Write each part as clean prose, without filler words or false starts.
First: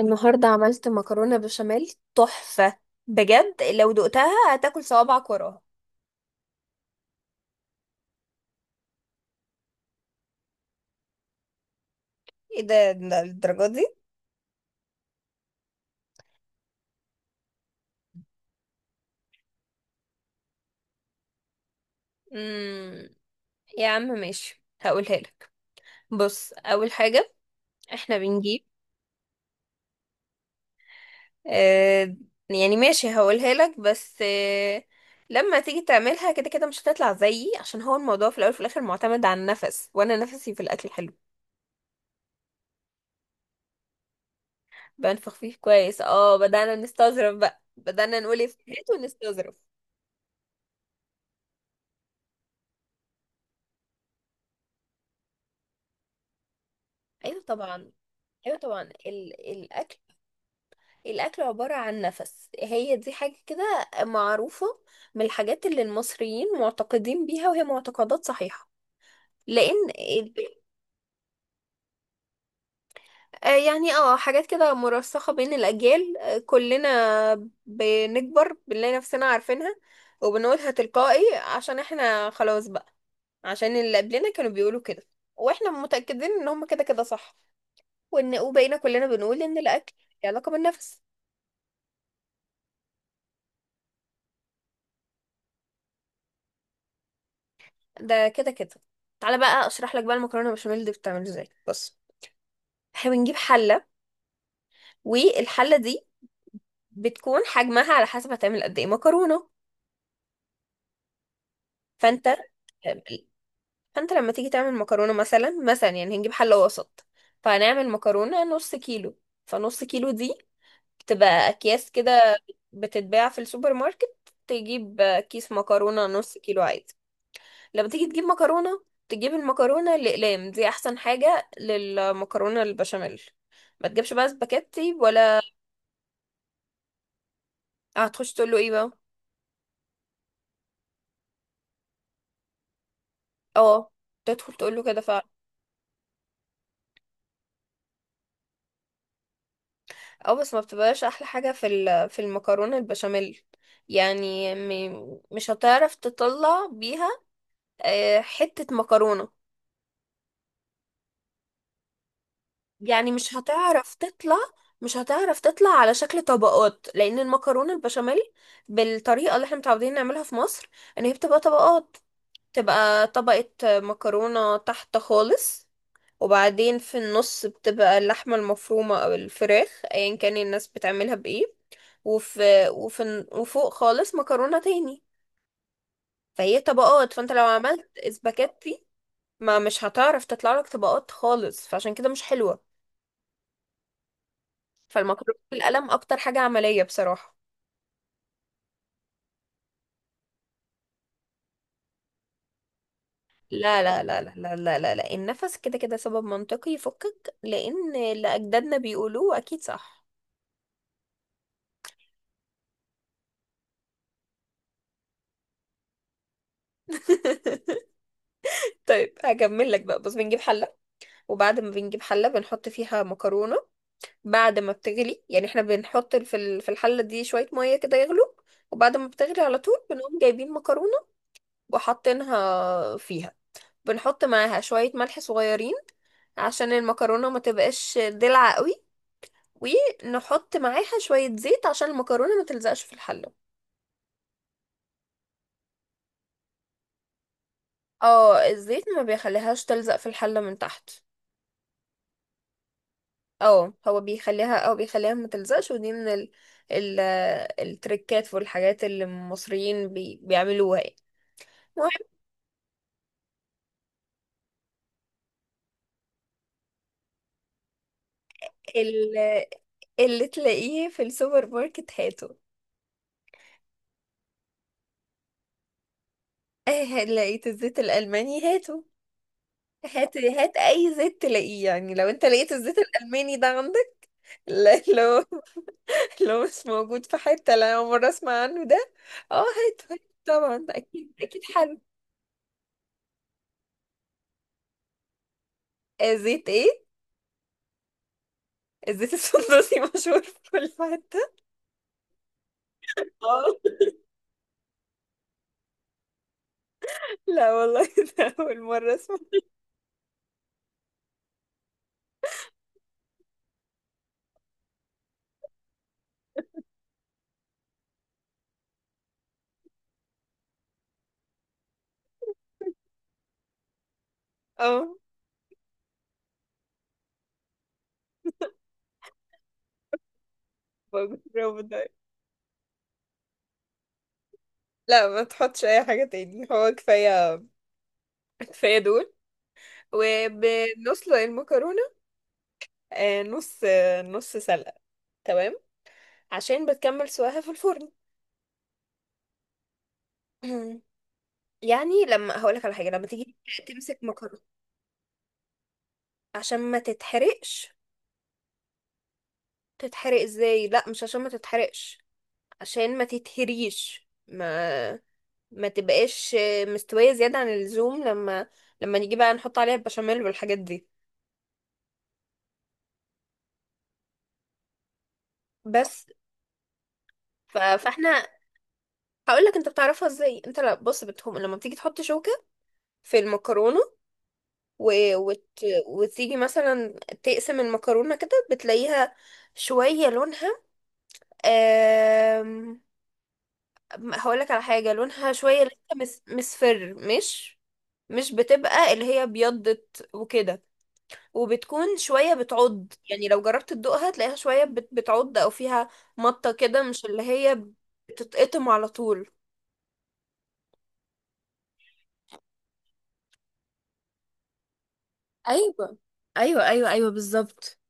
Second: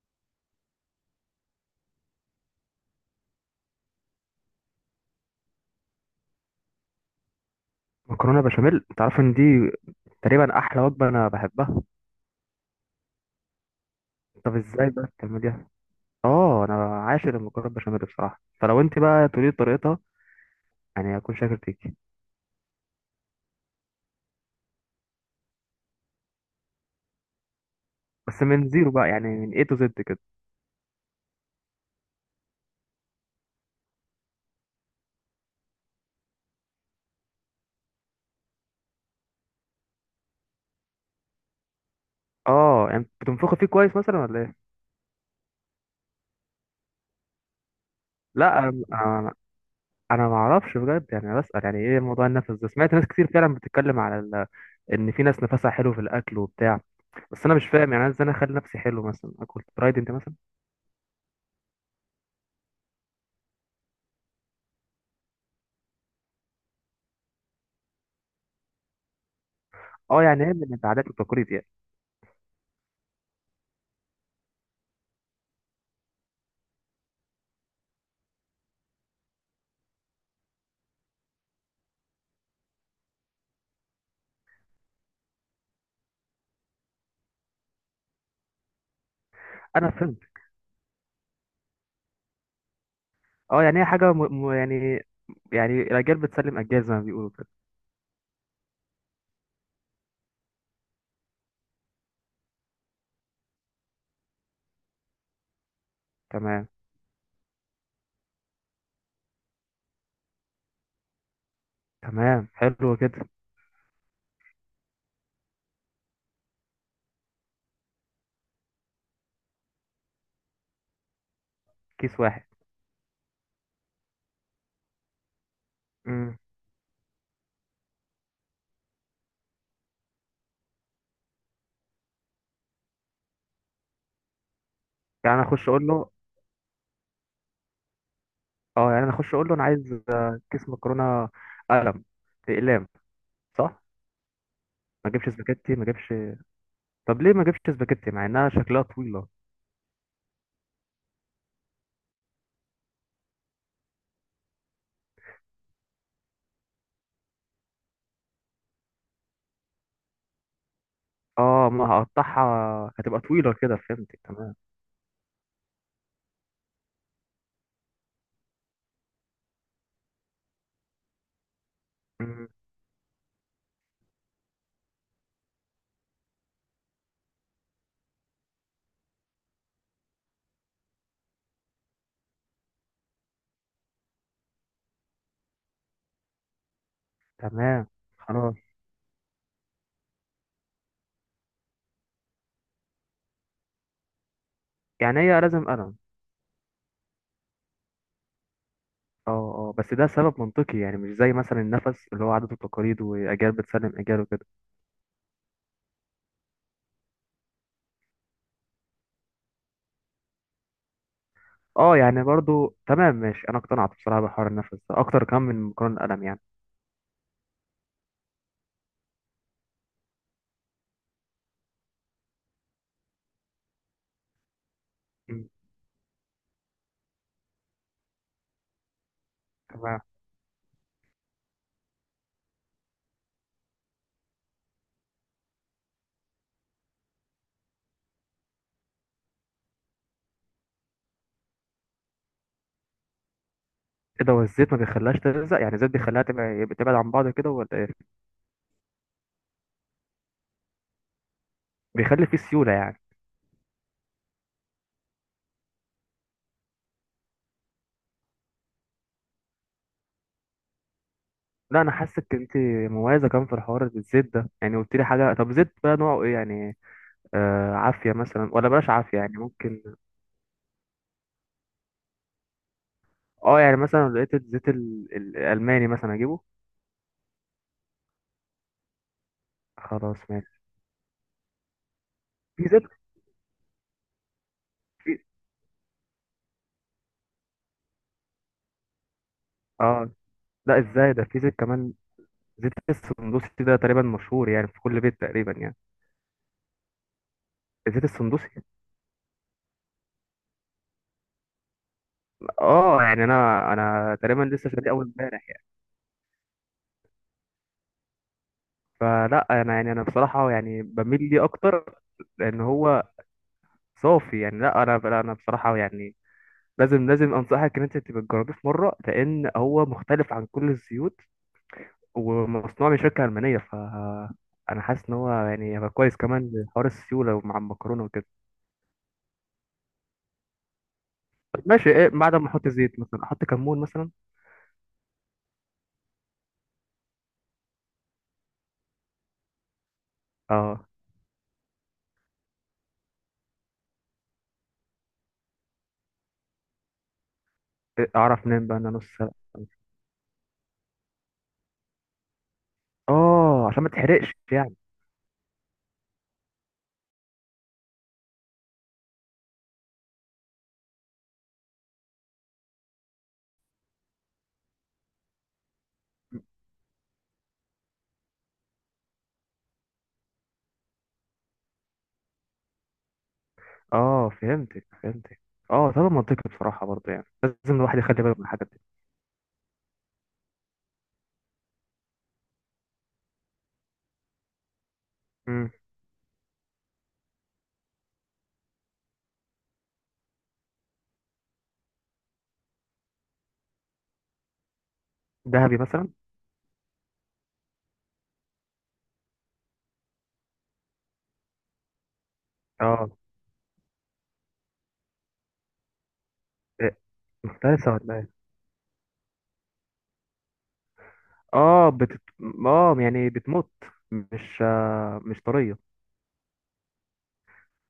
النهاردة عملت مكرونة بشاميل تحفة. بجد لو دقتها هتاكل صوابعك وراها. مكرونه بشاميل انت عارف ان دي تقريبا احلى وجبه انا بحبها. ايه ده الدرجة دي؟ طب ازاي بقى بتعمليها؟ اه، انا عاشق المكرونه بشاميل بصراحه، فلو انت بقى تقولي لي طريقتها يعني هكون شاكر فيكي. امم يا عم ماشي، هقولها لك. بص، اول حاجة احنا بس بنجيب. من زيرو بقى، يعني من اي تو زد كده. آه، يعني ماشي هقولها لك، بس لما تيجي تعملها كده كده مش هتطلع زيي، عشان هو الموضوع في الاول وفي الاخر معتمد على النفس، وانا نفسي في الاكل حلو. اه يعني بتنفخي فيه كويس مثلا ولا ايه؟ بنفخ فيه كويس، اه بدأنا نستظرف بقى، بدأنا نقول لا انا افتات انا ونستظرف. أنا ما اعرفش بجد، يعني انا بسال يعني ايه موضوع النفس ده. سمعت ناس كتير فعلا بتتكلم على ال... ان في ناس نفسها حلو في الاكل وبتاع. ايوه بس انا مش طبعا. فاهم، يعني انا ازاي انا اخلي ايوه نفسي طبعا. حلو مثلا اكل الاكل فرايد انت مثلا. الاكل عباره عن نفس، هي دي حاجه كده معروفه، من الحاجات اللي المصريين معتقدين بيها، وهي معتقدات صحيحه. لان اه يعني ايه، من العادات والتقاليد يعني. آه، يعني حاجات كده مرسخه بين الاجيال. كلنا بنكبر بنلاقي نفسنا عارفينها، وبنقولها تلقائي عشان احنا خلاص بقى، عشان اللي قبلنا كانوا بيقولوا كده، واحنا متاكدين ان هم كده كده صح، وان وبقينا كلنا بنقول ان انا الاكل فهمت. له علاقه بالنفس. اه يعني هي حاجة يعني، يعني الأجيال بتسلم أجيال زي ما بيقولوا كده. ده كده كده. تعالى بقى اشرح لك بقى المكرونه بشاميل دي بتتعمل ازاي. بص، احنا بنجيب حله، والحله دي تمام، بتكون حجمها على حسب هتعمل قد ايه مكرونه. فانت تمام حلو كده. فانت لما تيجي تعمل مكرونه مثلا يعني هنجيب حله وسط، فهنعمل مكرونه نص كيلو. فنص كيلو دي بتبقى اكياس كيس كده واحد. بتتباع في السوبر ماركت. تجيب كيس مكرونه امم. نص كيلو عادي. لما تيجي تجيب مكرونة، تجيب المكرونة الأقلام. دي أحسن حاجة للمكرونة البشاميل. ما تجيبش بقى سباكيتي يعني ولا أنا أخش أقول له، هتخش تقول له ايه بقى؟ اه يعني أنا أخش أقول له أنا عايز آه، كيس مكرونة قلم، بأقلام، صح؟ اه، تدخل تقول له كده ما فعلا. أجيبش سباكيتي، ما أجيبش. طب ليه ما أجيبش سباكيتي مع إنها شكلها طويلة؟ اه، بس ما بتبقاش أحلى حاجة في المكرونة البشاميل. يعني مش هتعرف تطلع بيها حتة مكرونة. اه، ما هقطعها يعني هتبقى طويلة كده، فهمت تمام. مش هتعرف تطلع على شكل طبقات، لأن المكرونة البشاميل بالطريقة اللي احنا متعودين نعملها في مصر ان هي بتبقى طبقات. امم. تبقى طبقة مكرونة تحت خالص، وبعدين في النص بتبقى اللحمة المفرومة أو الفراخ أيا كان الناس بتعملها بإيه، وفي, وفي وفوق خالص مكرونة تاني. فهي طبقات. فانت لو تمام عملت خلاص. اسباجيتي، ما مش هتعرف تطلع لك طبقات خالص، فعشان كده مش حلوة. يعني فالمكرونة هي لازم بالقلم قلم؟ أكتر حاجة عملية بصراحة. اه اه، بس ده سبب منطقي يعني، مش زي مثلا النفس اللي هو عادات وتقاليد وأجيال لا، بتسلم لا، أجيال لا، لا، وكده. لا، لا، لا، لا. النفس كده كده سبب منطقي يفكك، لأن اللي أجدادنا بيقولوه أكيد صح. اه يعني برضو تمام ماشي، انا اقتنعت بصراحه بحوار النفس ده اكتر كمان من مكرونه القلم يعني. طيب، هكمل لك بقى. بص، بنجيب حلة. وبعد ما بنجيب حلة بنحط فيها مكرونة. بعد ما بتغلي، يعني مم. احنا بنحط في الحلة دي شوية مية كده يغلو، وبعد ما بتغلي على طول تمام. بنقوم جايبين مكرونة وحاطينها فيها. بنحط معاها شوية ملح صغيرين عشان المكرونة ما تبقاش دلع قوي. ونحط معاها شوية زيت عشان المكرونة ما تلزقش في الحلة. ايه ده؟ والزيت ما بيخليهاش تلزق، يعني الزيت بيخليها تبعد عن بعض كده ولا ايه؟ اه، الزيت ما بيخليهاش تلزق في الحلة من تحت. بيخلي فيه سيوله يعني. اه، هو بيخليها، او بيخليها ما تلزقش. ودي من ال ال التريكات والحاجات اللي المصريين بيعملوها يعني. لا، انا المهم، حاسك انت مميزه كمان في حوار الزيت ده يعني، قلت لي حاجه. طب زيت بقى نوعه ايه يعني؟ آه، عافيه مثلا ولا بلاش عافيه يعني، ال- ممكن. اللي تلاقيه في السوبر ماركت هاته. اه، يعني مثلا لو لقيت الزيت الالماني مثلا اجيبه. اه، لقيت الزيت الألماني هاته. هات خلاص هات ماشي. اي زيت تلاقيه، يعني لو انت لقيت في الزيت زيت. الألماني ده عندك، لا- في. لو لو مش موجود في حتة، لا أول مرة اسمع عنه ده. اه، هاته هاته اه طبعا، ده لا، اكيد ازاي ده؟ في اكيد زيت حلو. كمان، زيت السندوسي ده تقريبا مشهور يعني في كل بيت تقريبا يعني. آه، زيت ايه؟ زيت السندوسي. الزيت السندوسي مشهور في كل حتة؟ اه يعني، اه، انا تقريبا لسه شاريه اول امبارح يعني. لا والله، ده أول مرة أسمع. فلا انا يعني انا بصراحه يعني بميل ليه اكتر لان هو صافي يعني. لا انا بصراحه يعني، لازم انصحك ان انت تبقى تجربيه في مره، لان هو مختلف عن كل الزيوت ومصنوع من شركه المانيه. ف انا اه، حاسس ان هو يعني هيبقى كويس كمان لحوار السيوله ومع المكرونه وكده. بجربه طب ده. ماشي، ايه بعد ما احط زيت؟ مثلا احط كمون مثلا؟ لا، ما تحطش أي حاجة تاني، هو كفاية. كفاية دول. اه. وبنسلق المكرونة. آه، نص سلقة. تمام، عشان بتكمل سواها في الفرن. إيه، اعرف منين بقى ان انا نص سلق؟ يعني لما هقولك على حاجة، لما تيجي اه، عشان ما تمسك تحرقش مكرونة يعني. عشان ما تتحرقش، تتحرق ازاي؟ لا، مش عشان ما تتحرقش، عشان ما تتهريش، ما تبقاش مستوية زيادة عن اللزوم، لما نيجي بقى نحط عليها البشاميل والحاجات دي اه فهمتك، فهمتك. اه بس. طبعا منطقي بصراحة برضه يعني، لازم الواحد فاحنا يخلي باله من الحاجات دي. هقول لك انت بتعرفها ازاي. انت لا، بص، بتهم لما بتيجي تحط شوكة في المكرونة و... وت... امم. وتيجي مثلا تقسم المكرونة كده بتلاقيها شوية لونها أم... هقول لك على حاجة، لونها شوية لسه دهبي مثلا. مصفر، مش بتبقى اللي هي بيضت وكده. وبتكون شوية بتعض اه. يعني لو جربت تدوقها تلاقيها شوية بتعض، أو فيها مطة كده، إيه، مش اللي هي مفترسة ولا ايه؟ بتتقطم على طول. اه اه يعني بتموت، مش آه مش طرية. ايوه، ايوه، ايوه، ايوه، بالظبط.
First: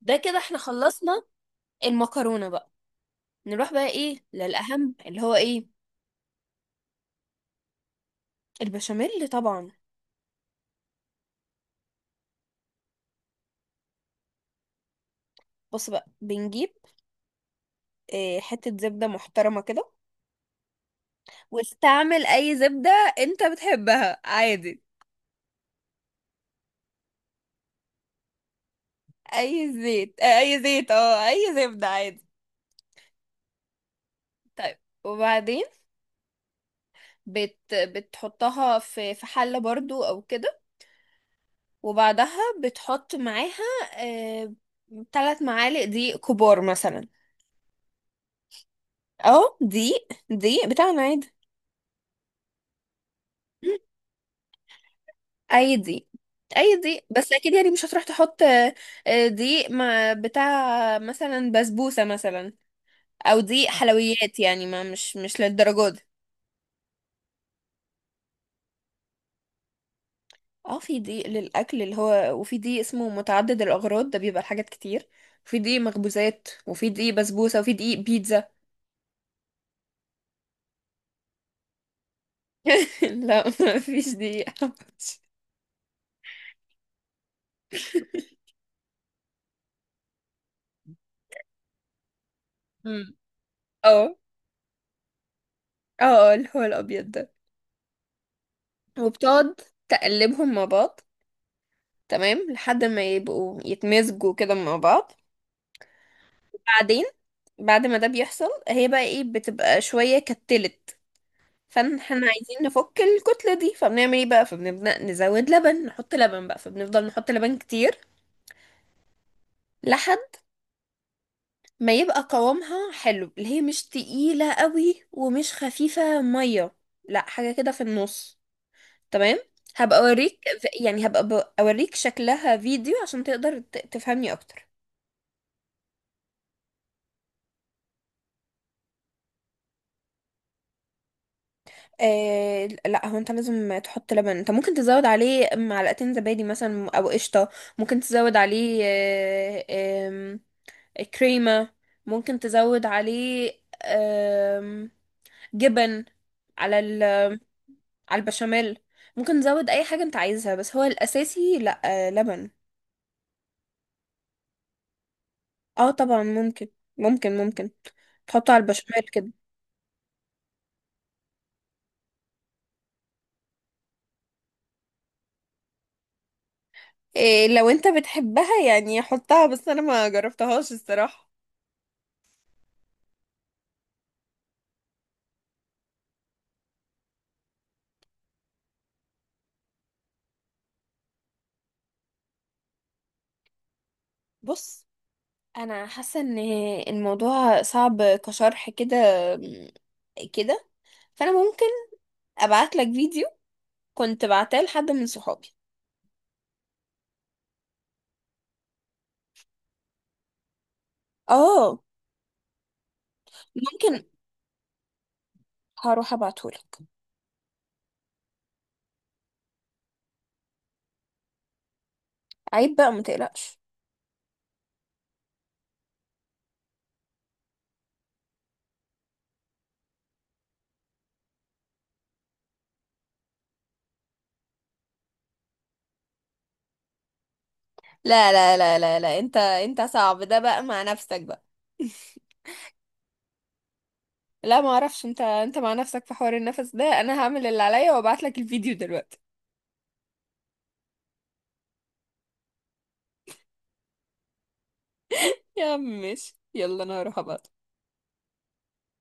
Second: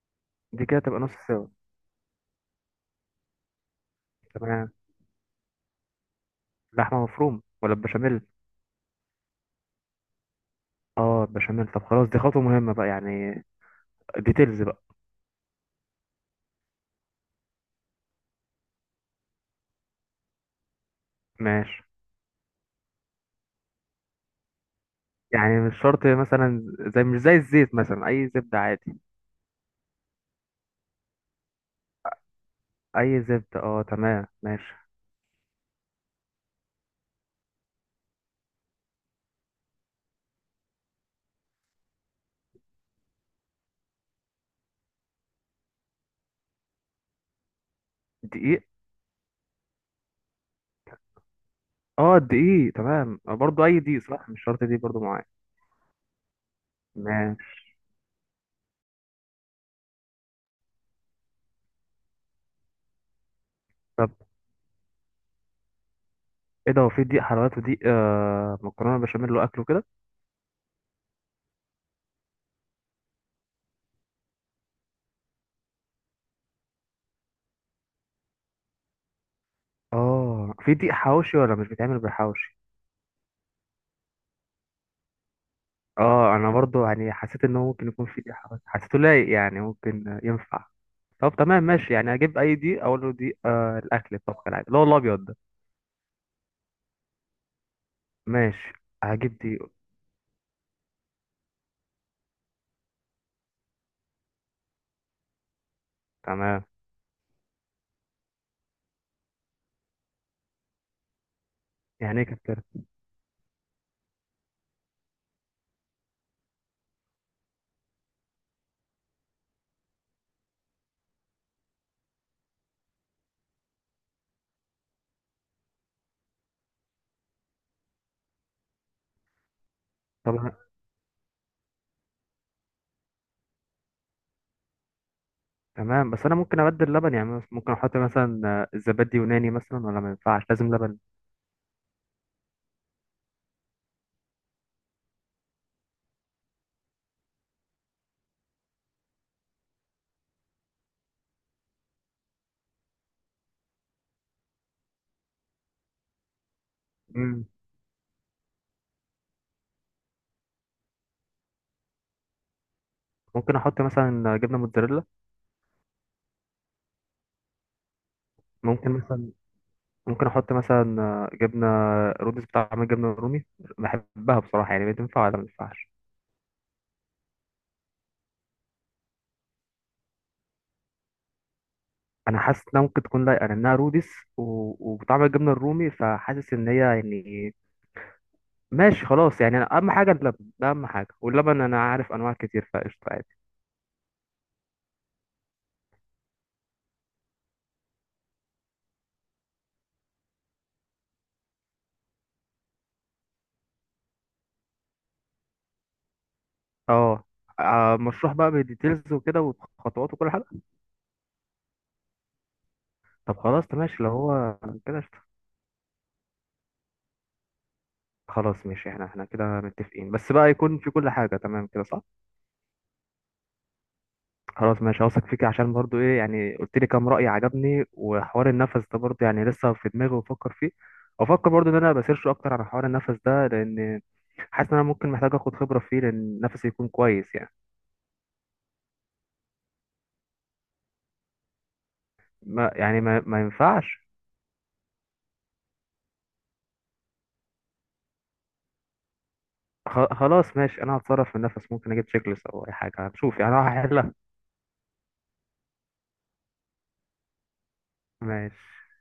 ده كده احنا دي كده تبقى نص خلصنا سوا. المكرونه بقى. نروح بقى ايه تمام. للاهم اللي هو ايه، لحمة مفرومة ولا بشاميل؟ البشاميل طبعا. اه بشاميل. طب خلاص دي خطوة مهمة بقى يعني، ديتيلز بقى. بص بقى، بنجيب إيه، حته زبده محترمه كده، ماشي. واستعمل اي زبده انت بتحبها عادي. يعني مش شرط مثلا، زي مش زي الزيت مثلا، اي زبدة عادي؟ اي زيت، آه، اي زيت، اه اي زبده عادي. اي زبدة، اه تمام ماشي. طيب، وبعدين بتحطها في حلة برضو او كده، وبعدها بتحط معاها آه، 3 معالق دقيق كبار مثلا. دقيق. اه، دقيق دقيق بتاعنا عادي. اه دقيق تمام، آه، برضو اي دقيق صح؟ مش شرط دقيق برضو معايا. اي دقيق اي دقيق، بس ماشي. اكيد يعني مش هتروح تحط دقيق مع بتاع مثلا بسبوسة مثلا، او دقيق طب حلويات، يعني ما مش للدرجة دي. ايه ده، هو في دقيق حلويات ودقيق آه مكرونه بشاميل واكله كده؟ اه، في دقيق للاكل اللي هو، وفي دقيق اسمه متعدد الاغراض، ده بيبقى لحاجات كتير، وفي دقيق مخبوزات، وفي دقيق بسبوسة، وفي دقيق بيتزا. اه في دقيق حواوشي ولا مش بيتعمل بالحواوشي؟ لا، ما فيش دقيقة. اه انا برضو يعني حسيت ان هو ممكن يكون في دقيق حواوشي، حسيته لايق يعني ممكن ينفع. طب تمام ماشي، يعني هجيب اي دقيق، اقول مم. له دقيق آه اه، الاكل الطبخ العادي اللي هو الابيض ده. اه، اه، اللي هو الابيض ده. ماشي، هجيب وبتقعد دقيق. تقلبهم مع بعض، تمام، لحد ما يبقوا يتمزجوا كده مع بعض. تمام. بعدين، بعد ما ده بيحصل هي بقى ايه، بتبقى شوية كتلت. فاحنا يعني ايه عايزين كتير؟ نفك الكتلة دي، فبنعمل ايه بقى؟ فبنبدأ نزود لبن، نحط لبن بقى، فبنفضل نحط لبن كتير. لحد ما يبقى قوامها حلو، اللي هي مش تقيلة قوي ومش خفيفة مية، لا حاجة كده في النص. تمام. هبقى طب اوريك يعني هبقى اوريك شكلها فيديو عشان تقدر تفهمني اكتر. تمام، بس انا ممكن ابدل لبن؟ يعني ممكن احط مثلا آه، الزبادي يوناني مثلا ولا ما ينفعش لازم لبن؟ آه، لا، هو انت لازم تحط لبن. انت ممكن تزود عليه معلقتين زبادي مثلا او قشطة. ممكن تزود عليه آم، كريمة. ممكن تزود عليه آم، جبن على ال مم. على البشاميل. ممكن تزود اي حاجة انت عايزها، بس هو الاساسي لا، لبن. ممكن احط مثلا جبنه موتزاريلا؟ اه، طبعا ممكن. ممكن تحطه على ممكن البشاميل كده. مثلا، ممكن احط مثلا جبنه رودس بطعم الجبنه الرومي، بحبها بصراحه يعني، بتنفع ولا ما تنفعش؟ إيه، لو انت بتحبها يعني حطها، بس انا ما جربتهاش الصراحة. انا حاسس انها ممكن تكون لايقه لانها رودس وبطعم الجبنه الرومي، فحاسس ان هي يعني. ماشي خلاص، يعني أنا اهم حاجه اللبن ده، اهم حاجه، واللبن انا عارف انواع كتير فقشطه عادي. بص، انا حاسة ان الموضوع صعب كشرح كده كده. فانا ممكن ابعت لك فيديو كنت بعتاه لحد من صحابي. اه. آه، مشروح بقى بالديتيلز وكده وخطوات وكل حاجه؟ اه، طب خلاص ماشي ممكن، لو هو كده قشطة. هروح ابعتهولك. خلاص ماشي، احنا كده متفقين، بس بقى يكون في كل حاجه تمام كده، صح؟ عيب بقى، ما تقلقش. خلاص ماشي، هوثق فيك عشان برضو ايه يعني، قلت لي كام رأي عجبني، وحوار النفس ده برضو يعني لسه في دماغي وبفكر فيه، وافكر برضو ان انا بسيرش اكتر على حوار النفس ده، لان حاسس ان انا ممكن محتاج اخد خبرة فيه لان نفسي يكون كويس يعني. لا، لا، لا، لا، لا، انت صعب ده بقى مع نفسك بقى. ما يعني ما ينفعش. لا، ما اعرفش، انت مع نفسك في حوار النفس ده. انا هعمل اللي عليا وابعت لك الفيديو دلوقتي. خلاص ماشي، انا هتصرف في النفس، ممكن اجيب تشيك ليست او اي حاجة، هنشوف يعني، أنا هحلها. يا عم ماشي، يلا انا هروح ابعت. ماشي.